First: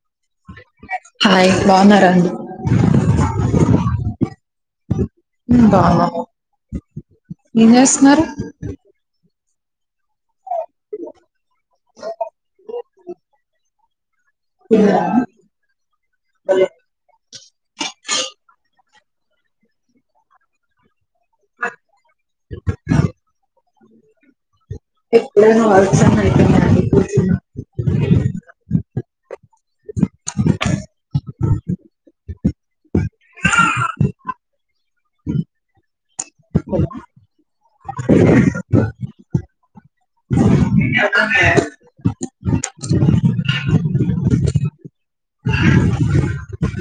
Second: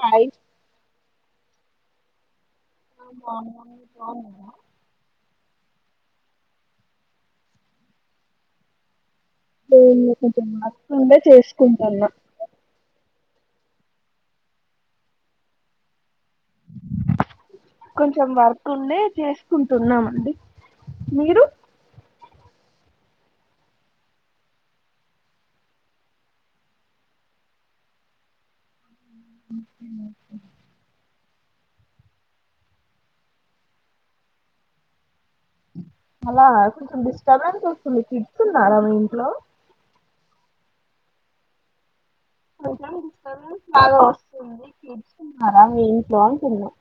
Hi hi బాగున్నార [unintelligible] ఉ బాగున్నాము ఏం చేస్తున్నారు ఏం లేదు వర్క్ ఉంటే చేసుకుంటన్న యా కొంచెం వర్క్ ఉంది చేసుకుంటున్నామండి మీరు ఎప్పుడైనా వర్క్స్ ఉన్నాయా [unintelligible] ఉహు ఓకే అలా కొంచెం డిస్టబెన్స్ వస్తుంది కిడ్స్ ఉన్నారా మీ ఇంట్లో బాగా వస్తుంది కిడ్స్ ఉన్నారా మీ ఇంట్లో అంటున్న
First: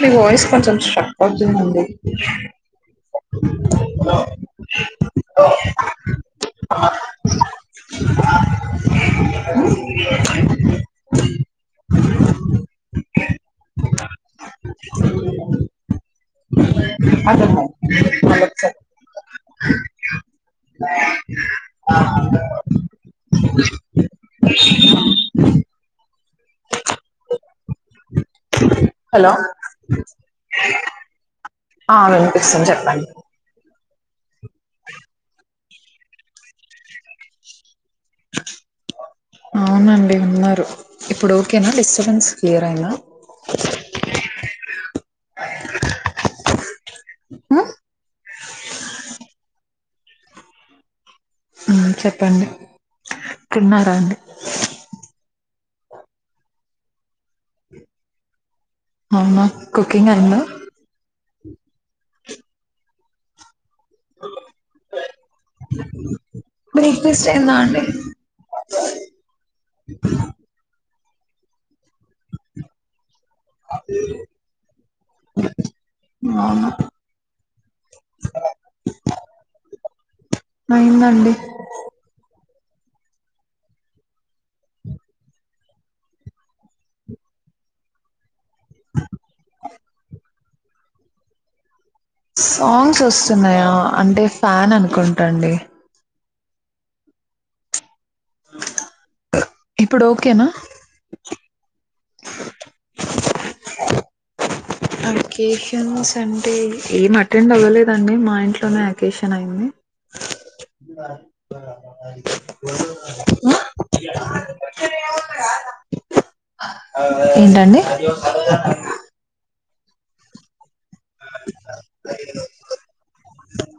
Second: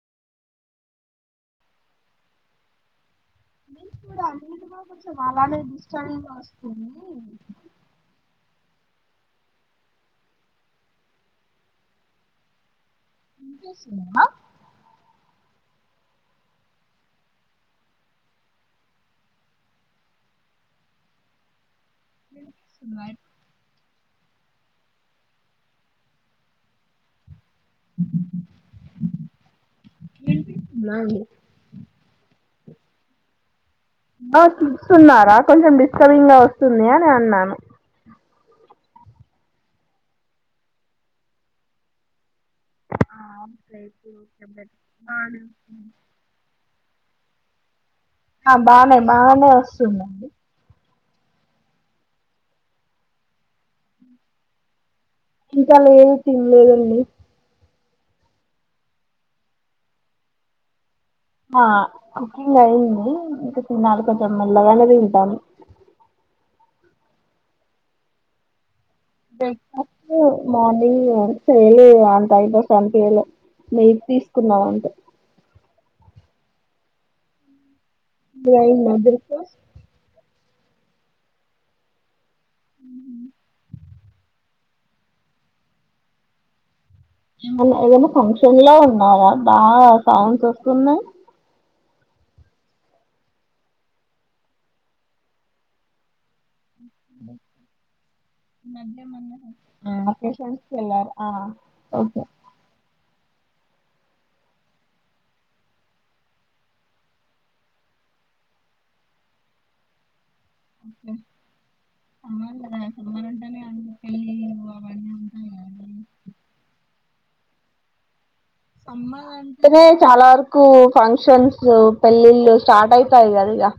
మీ వాయిస్ కొంచెం స్టక్ అవుతుందండి ముందు లాగా కొంచెం అలానే డిస్టబెన్స్ వస్తుంది వినిపిస్తుందా [unintelligible] వినిపిస్తుందా హలో వినిపిస్తుందా అండి? ఆ వినిపిస్తుంది చెప్పండి ఆ చూస్తున్నారా కొంచెం డిస్టర్బింగ్ గా వస్తుంది అని అన్నాను అవునండి ఉన్నారు ఇప్పుడు ఓకేనా డిస్టబెన్స్ ఆ [unintelligible] ఆ హా బానే బానే వస్తుందండి చెప్పండి తిన్నారా అండి ఇంకాలా ఏం తినలేదంీ అవున కుకింగ్ అయిందా ఆ కుకింగ్ అ ఇంది చిడు కొంచెం మెల్లగానే తింటాం బ్రేక్ఫాస్ట్ అయిందా అండి బ్రేక్ఫాస్ట్ మార్నింగ్స ఏలు అంతాయతే సంత ఏలు నె తీసుకున్నాం అంటే అ ఇైన్నదకు అయిందండి ఉ ఏమన్నా ఏదైనా ఫంక్షన్ లో ఉన్నారా బాగా సౌండ్స్ వస్తున్నాయి సాంగ్స్ వస్తున్నాయా అంటే ఫ్యాన్ అనుకుంటాండి ఇప్పుడు ఓకేనా ొకషన్లర్ ఆ [unintelligible] అవునా అకేషన్స్ అంటే ఏం అటెండ్ అవ్వలేదండి మా ఇంట్లోనే అకేషన్ అయింది అ ఏంటండి అమ్మ అంటేనే చాలా వరకు ఫంక్షన్స్ పెళ్ళిళ్ళు స్టార్ట్ అయితాయి కది ఇక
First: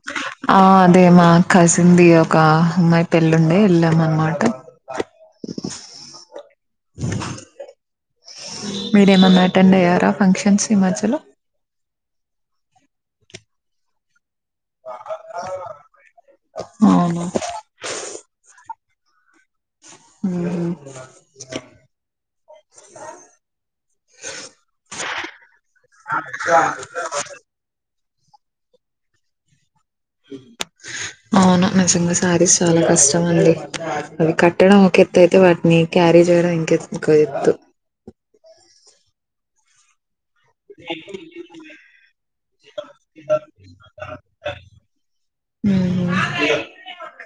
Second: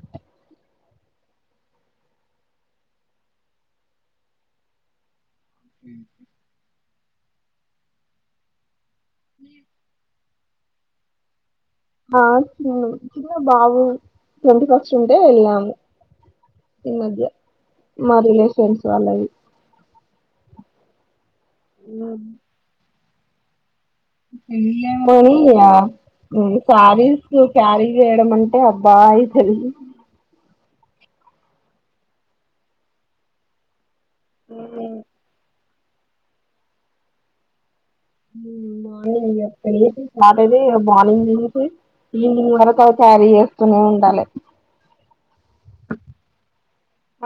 ఆ అదే మా కసింద ది ఒక అమ్మాయి పెళ్ళిండే వెళ్ళాం అనమాట మీరేమన్నా అటెండ్ అయ్యారా ఫంక్షన్స్ హిమాచల్ ఆ చిన్న బాబు ట్వంటీ ఫస్ట్ ఉంటే వెళ్ళాము ఈ మధ్య అవును మా రిలేషన్స్ ఇాల అ ఉ ఆ ఏ మనీ సారి కారి వేయడ అంటే అబ్బాయి తెల్ అవును నిజంగా శారీస్ చాలా కష్టం అండి అవి కట్టడం ఒక ఎత్త్త అయితే వాటిని క్యారీ చేయడం ఇంకె ఎత్తు మా ని అయక్కని స్టార్ట్ అయితే మార్నింగ్ చేసి ఈవినింగ్ వల త క్యారీ చేస్తూనే ఉండాలి మ్మ్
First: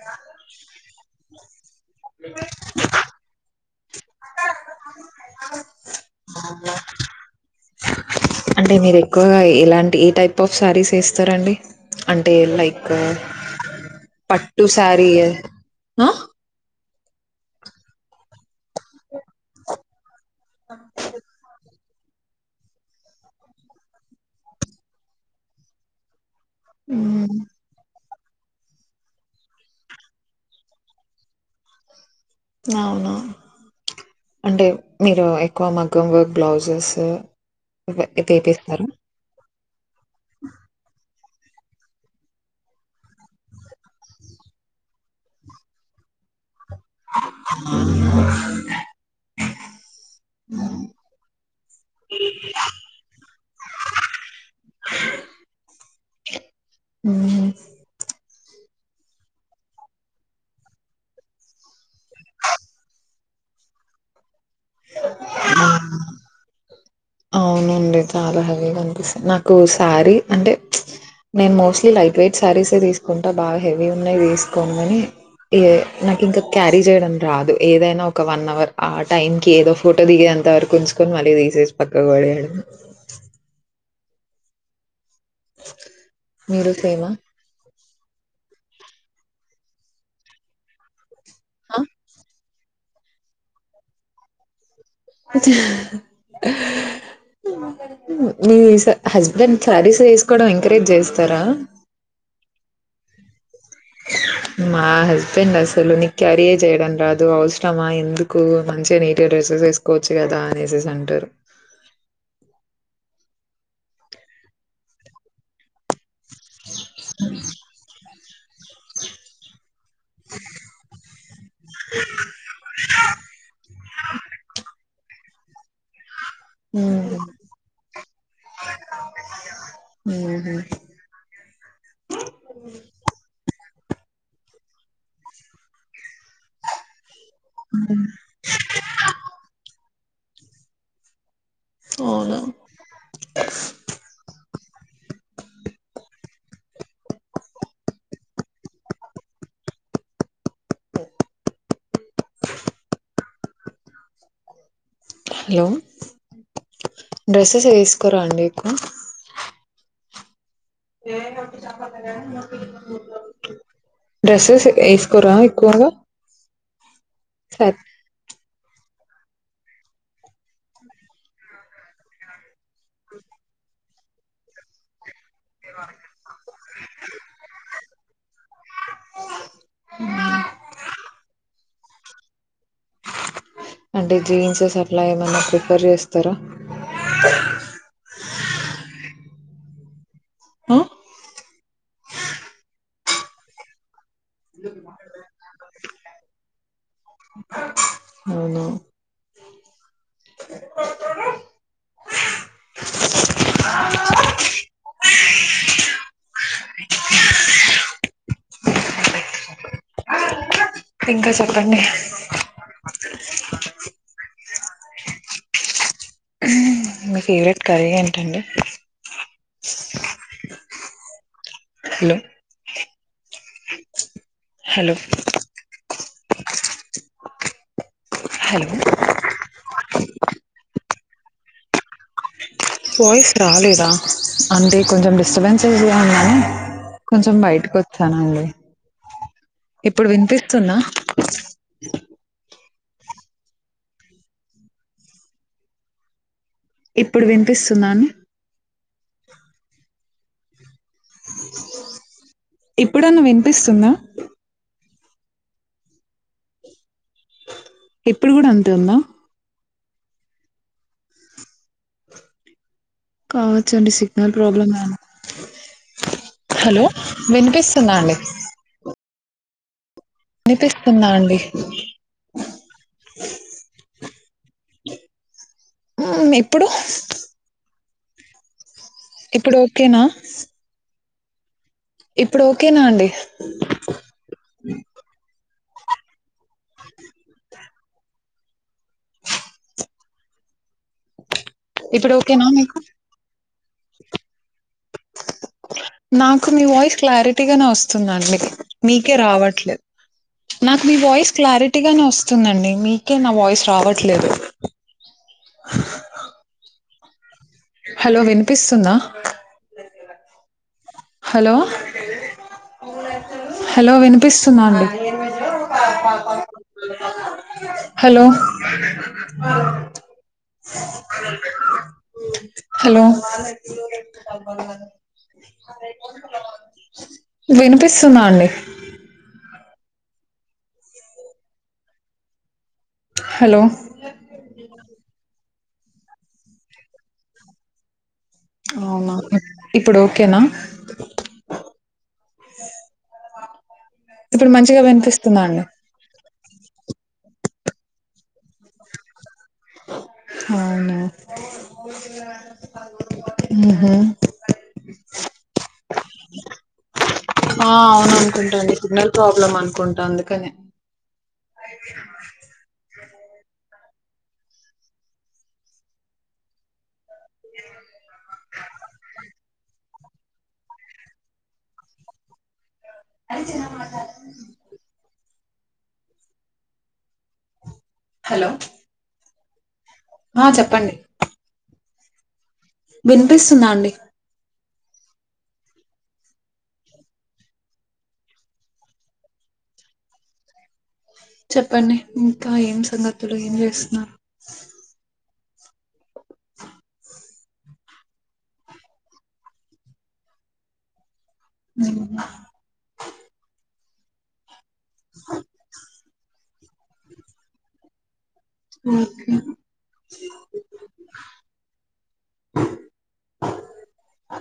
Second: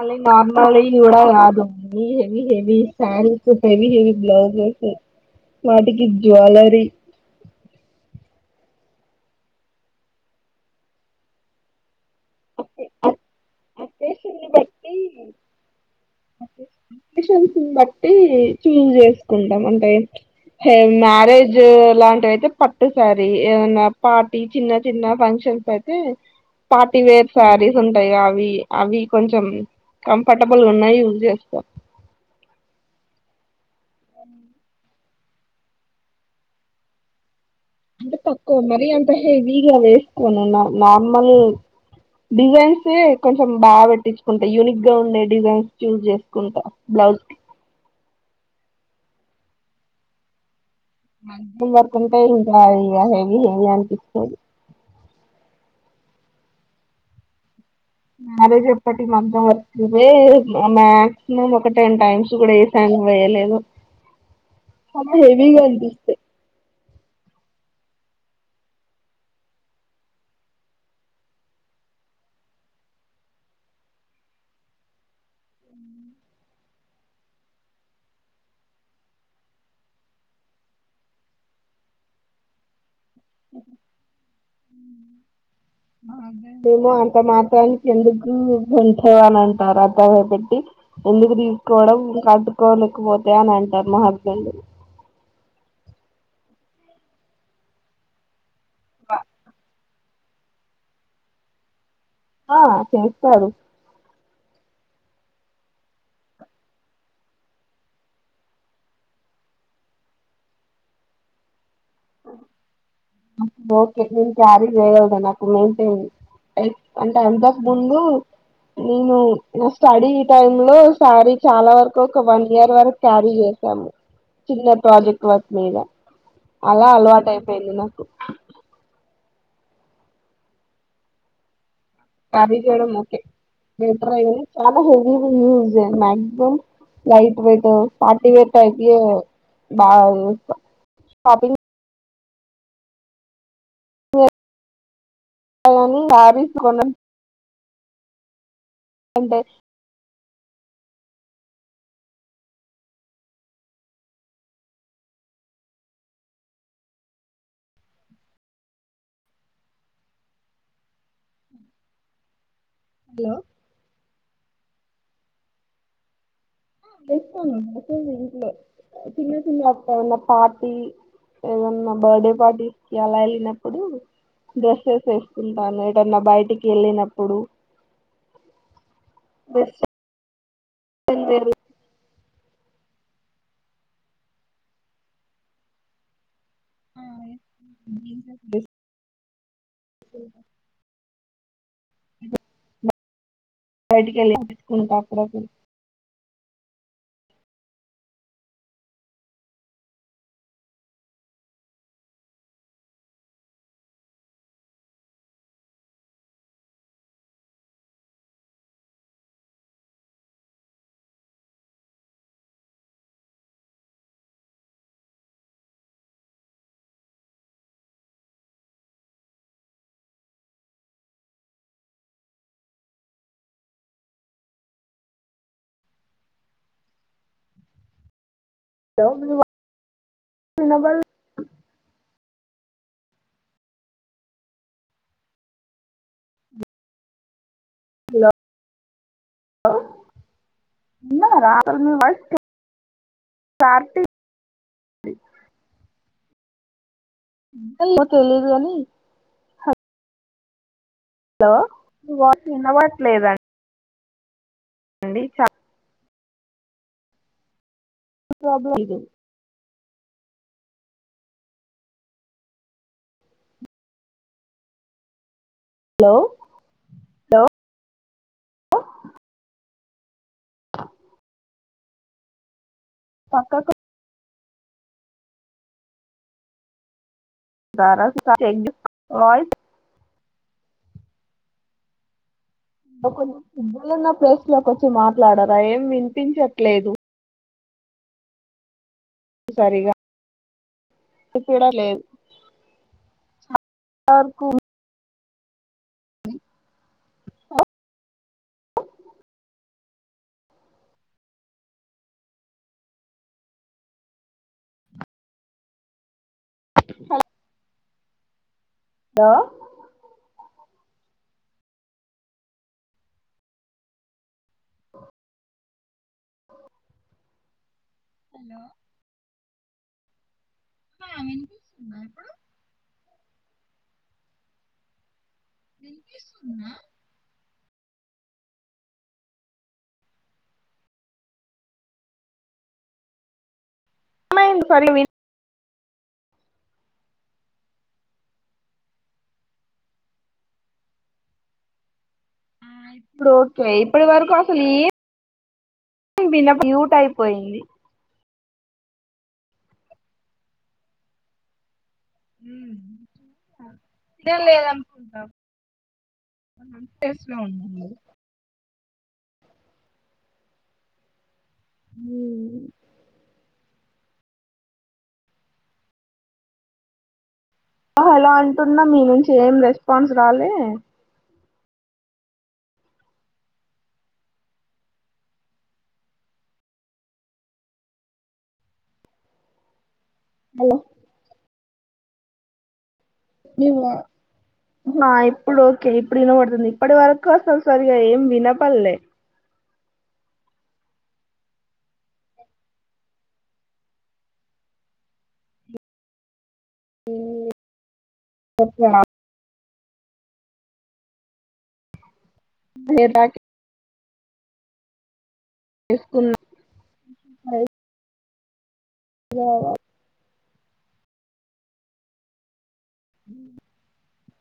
మే నార్మా కూడాడ యాద ఉవి శారీక్ హెవిీ హెవిీ బ్లౌజస్ వాటికి జువెలరీ అంటే మీరు ఎక్కువగా ఎలాంటి ఏ టైప్ ఆఫ్ శారీస్ వేస్తారండి అంటే లైక్ అకేషన్ ని పట్టు బట్టి సారయ హ షని బట్టి చూజ చేసుకుంటాం అంటే మ్యారేజ్ ఇలాంటివి అయితే పట్టుసారి ఏమన్నా పార్టీ చిన్న చిన్న ఫంక్షన్స్ అయితే పార్టీవేర్ హ్మ్ సారీ స ా అవి అవి కొంచెం కంఫర్టబుల్ ఉన్నాయి యూజ్ చేసుకో అవును అంటే మీరు ఎక్కువ మగ్గం వర్క్ బ్లౌజెస్ వే అంటే తక్కువ మరి వేపిస్తారా? అంత హేవిగా వేసుకోను నా నార్మల్ డిజైన్స్ే కొంచెం బాగా పెట్టించుకుంటా యూనిక్ గా ఉండే డిజైన్స్ చూస్్ చేసుకుంటా బ్లౌజ్ వర్తుంట ఇకా హెవీ హెవి అనిపి ఉ మ్యారేజ్ ఎప్పటి మంతం వస్తుే మ్యాక్సిమం ఒక టెన్ టైమ్స్ కూడా ఏ సాంగ్వేజ్ లే లేదు హ హెవీ గా అనిపిస్తాయి అవునండి చాలా హెవీగా అనిపిస్తది నాకు శారీ అంటే నేను మోస్ట్లీ లైట్ వెయిట్ శారీసే తీసుకుంటా బాగా హెవీ ఉన్నాయి తీసుకోను ఏ నాకు ఇంకా క్యారీ చేయడం రాదు ఏదైనా ఒక వన్ అవర్ ఆ టైం కి ఏదో ఫోటో దిగెంత అంత వరకు ఉంచుకొని మళ్ళీ తీసేసి పక్కకు పడేడం మీరు దేేమ సేమా? అంత మాత్ర అ ఎందుకు ఉంట అని అంటారు అ ద [unintelligible] పెట్టి ఎందుకు ఆ? తీసుకోవడం ఇంకా కోలేకపోతే అని అంటారు మా హస్బెండ్ మీ హస్బెండ్ శారీస్ వేసుకోవడం ఎంకరేజ్ చేస్తారా ఆ చేస్తారు మా హస్బెండ్ అసలు నీ క్యారియ చేయడం రాదు అవసరమా ఎందుకు మంచిగా నీట్ గ డ్రెస్ వేసుకోవచ్చు కదా అనేసేసి అంటారు తా [unintelligible] క్యారీ చేయగలుగుతా అయి అంట అంతక ముందు నను స్టడీ టైమ్ లో శారీ చాలా వరకు ఒక వన్ ఇయర్ వరకు క్యారీ చేసాము చిన్న ప్రాజెక్ట్ వర్క్ మీద అలా హ్మ్. అలవాటు అయిపోయింది నా ఉహూ క్యారీ చేయడం ఓకే [unintelligible] చాలా హెవీ గా ఉన్నాయి మ్యా లైట్ వైట్ పార్టీ వర్యితే బ షాపింగ్ [unintelligible] అవునా ని మా మమ్మీ శారీస్ కొన్న రంటే హలో డ్రెస్సెస్ వేసుకోరా అండి ఎక్కువ [unintelligible] హలో డ్రెస్సెస్ వేసుకోరా ఎక్కువగా సర్ ఇంట్లో చిన్న చిన్న అ ఉన్న పార్టీ ఏన్నా నా బర్త్డే పార్టీస్కి అలా వెళ్ళినప్పుడు డ్రెస్సెస్ వెస్ కుంటాను ఏదన్నా బయటికి వెళ్ళినప్పుడు డ్రెస్సే [unintelligible] అంటే జీన్స్ స్ అట్లా ఏమన్నా ప్రిఫేర్ చేస్తారా ఆ ఆ బయటికి వెళ్ళకు కాప్పుడ అవున ఇంకా చెప్పండి మీ ఫేవరెట్ కర్రీ ఏంటండి హలో హలో హలో! హలో వినబడల వాయిస్ రాలేదా అంటే కొంచెం డిస్టర్బెన్సెస్ గా కొంచెం బయటకు వచ్చానండి ఇప్పుడు వినిపిస్తున్నా పార్టీ ఇప్పుడు ఏమో వినిపిస్తుందాని తెలీదు కాని హలో ఇప్పుడన్న వినిపిస్తుంద అండి చ ఇప్పుడు గుడ అంతే ప్రాబ్లం ఉందా ఇది కావచ్చండి సిగ్నల్ ప్రాబ్లమ్ హలో హలో వినిపిస్తుంద అండి వినిపిస్తుంద అండి పక్కకు ఇప్పుడు బారాసిట టేక్ దిస్ ఇప్పుడు ఓకేనా ఇప్పుడు ఓకేనా అండి ఇగా కొంచెం సిగ్నల్ ఉన్న ప్లేస్ లోకి వచ్చి మాట్లాడరా ఏం వినిపించట్లేదు సరిగా వినిపించట్లేదు ఇప్పుడు ఓకేనా మీకు వరకు నాకు మీ వాయిస్ క్లారిటీగానే వస్తుందండి మీకే రావట్లేదు [inaudible] నాకు మీ వాయిస్ క్లారిటీగానే వస్తుందండి మీకే నా వాయిస్ రావట్లేదు [inaudible] హలో వినిపిస్తుందా హలో హలో హలో వినిపిస్తుంద అండి [inaudible] హలో హలో వినిపిస్తుంద అండి హలో మైండ్ పల్లవి అవునా ఇప్పుడు ఓకేనా ఇప్పుడు ఓకే ఇప్పడి వరకు ఇప్పుడు అసలు మంచిగా వినిపిస్తుందా అండి ఏమ్ మ్యూట్ అయిపోయింది అవునా ఊహు పేస్లో అవును అనుకుంటాండి సిగ్నల్ ప్రాబ్లమ్ అనుకుంటా అందుకని హలో అంటున్నా మీ నుంచి ఏం రెస్పాన్స్ రాలే అరిచెన మాట్లాడ్ హలో ఆ హలో చెప్పండి వినిపిస్తుంద మీ అండి వా- ఆ ఇప్పుడు ఓకే ఇప్పుడు ఇనబడుతుంది ఇప్పటి వరకు అసలు సరిగా ఏం వినపల్లే చెప్పండి ఇంకా ఏం సంగతులు ఏం చేస్తున్నారు [inaudible] ఊ హు బే బాకె అ తీస్కున్నా ఓకే ఆ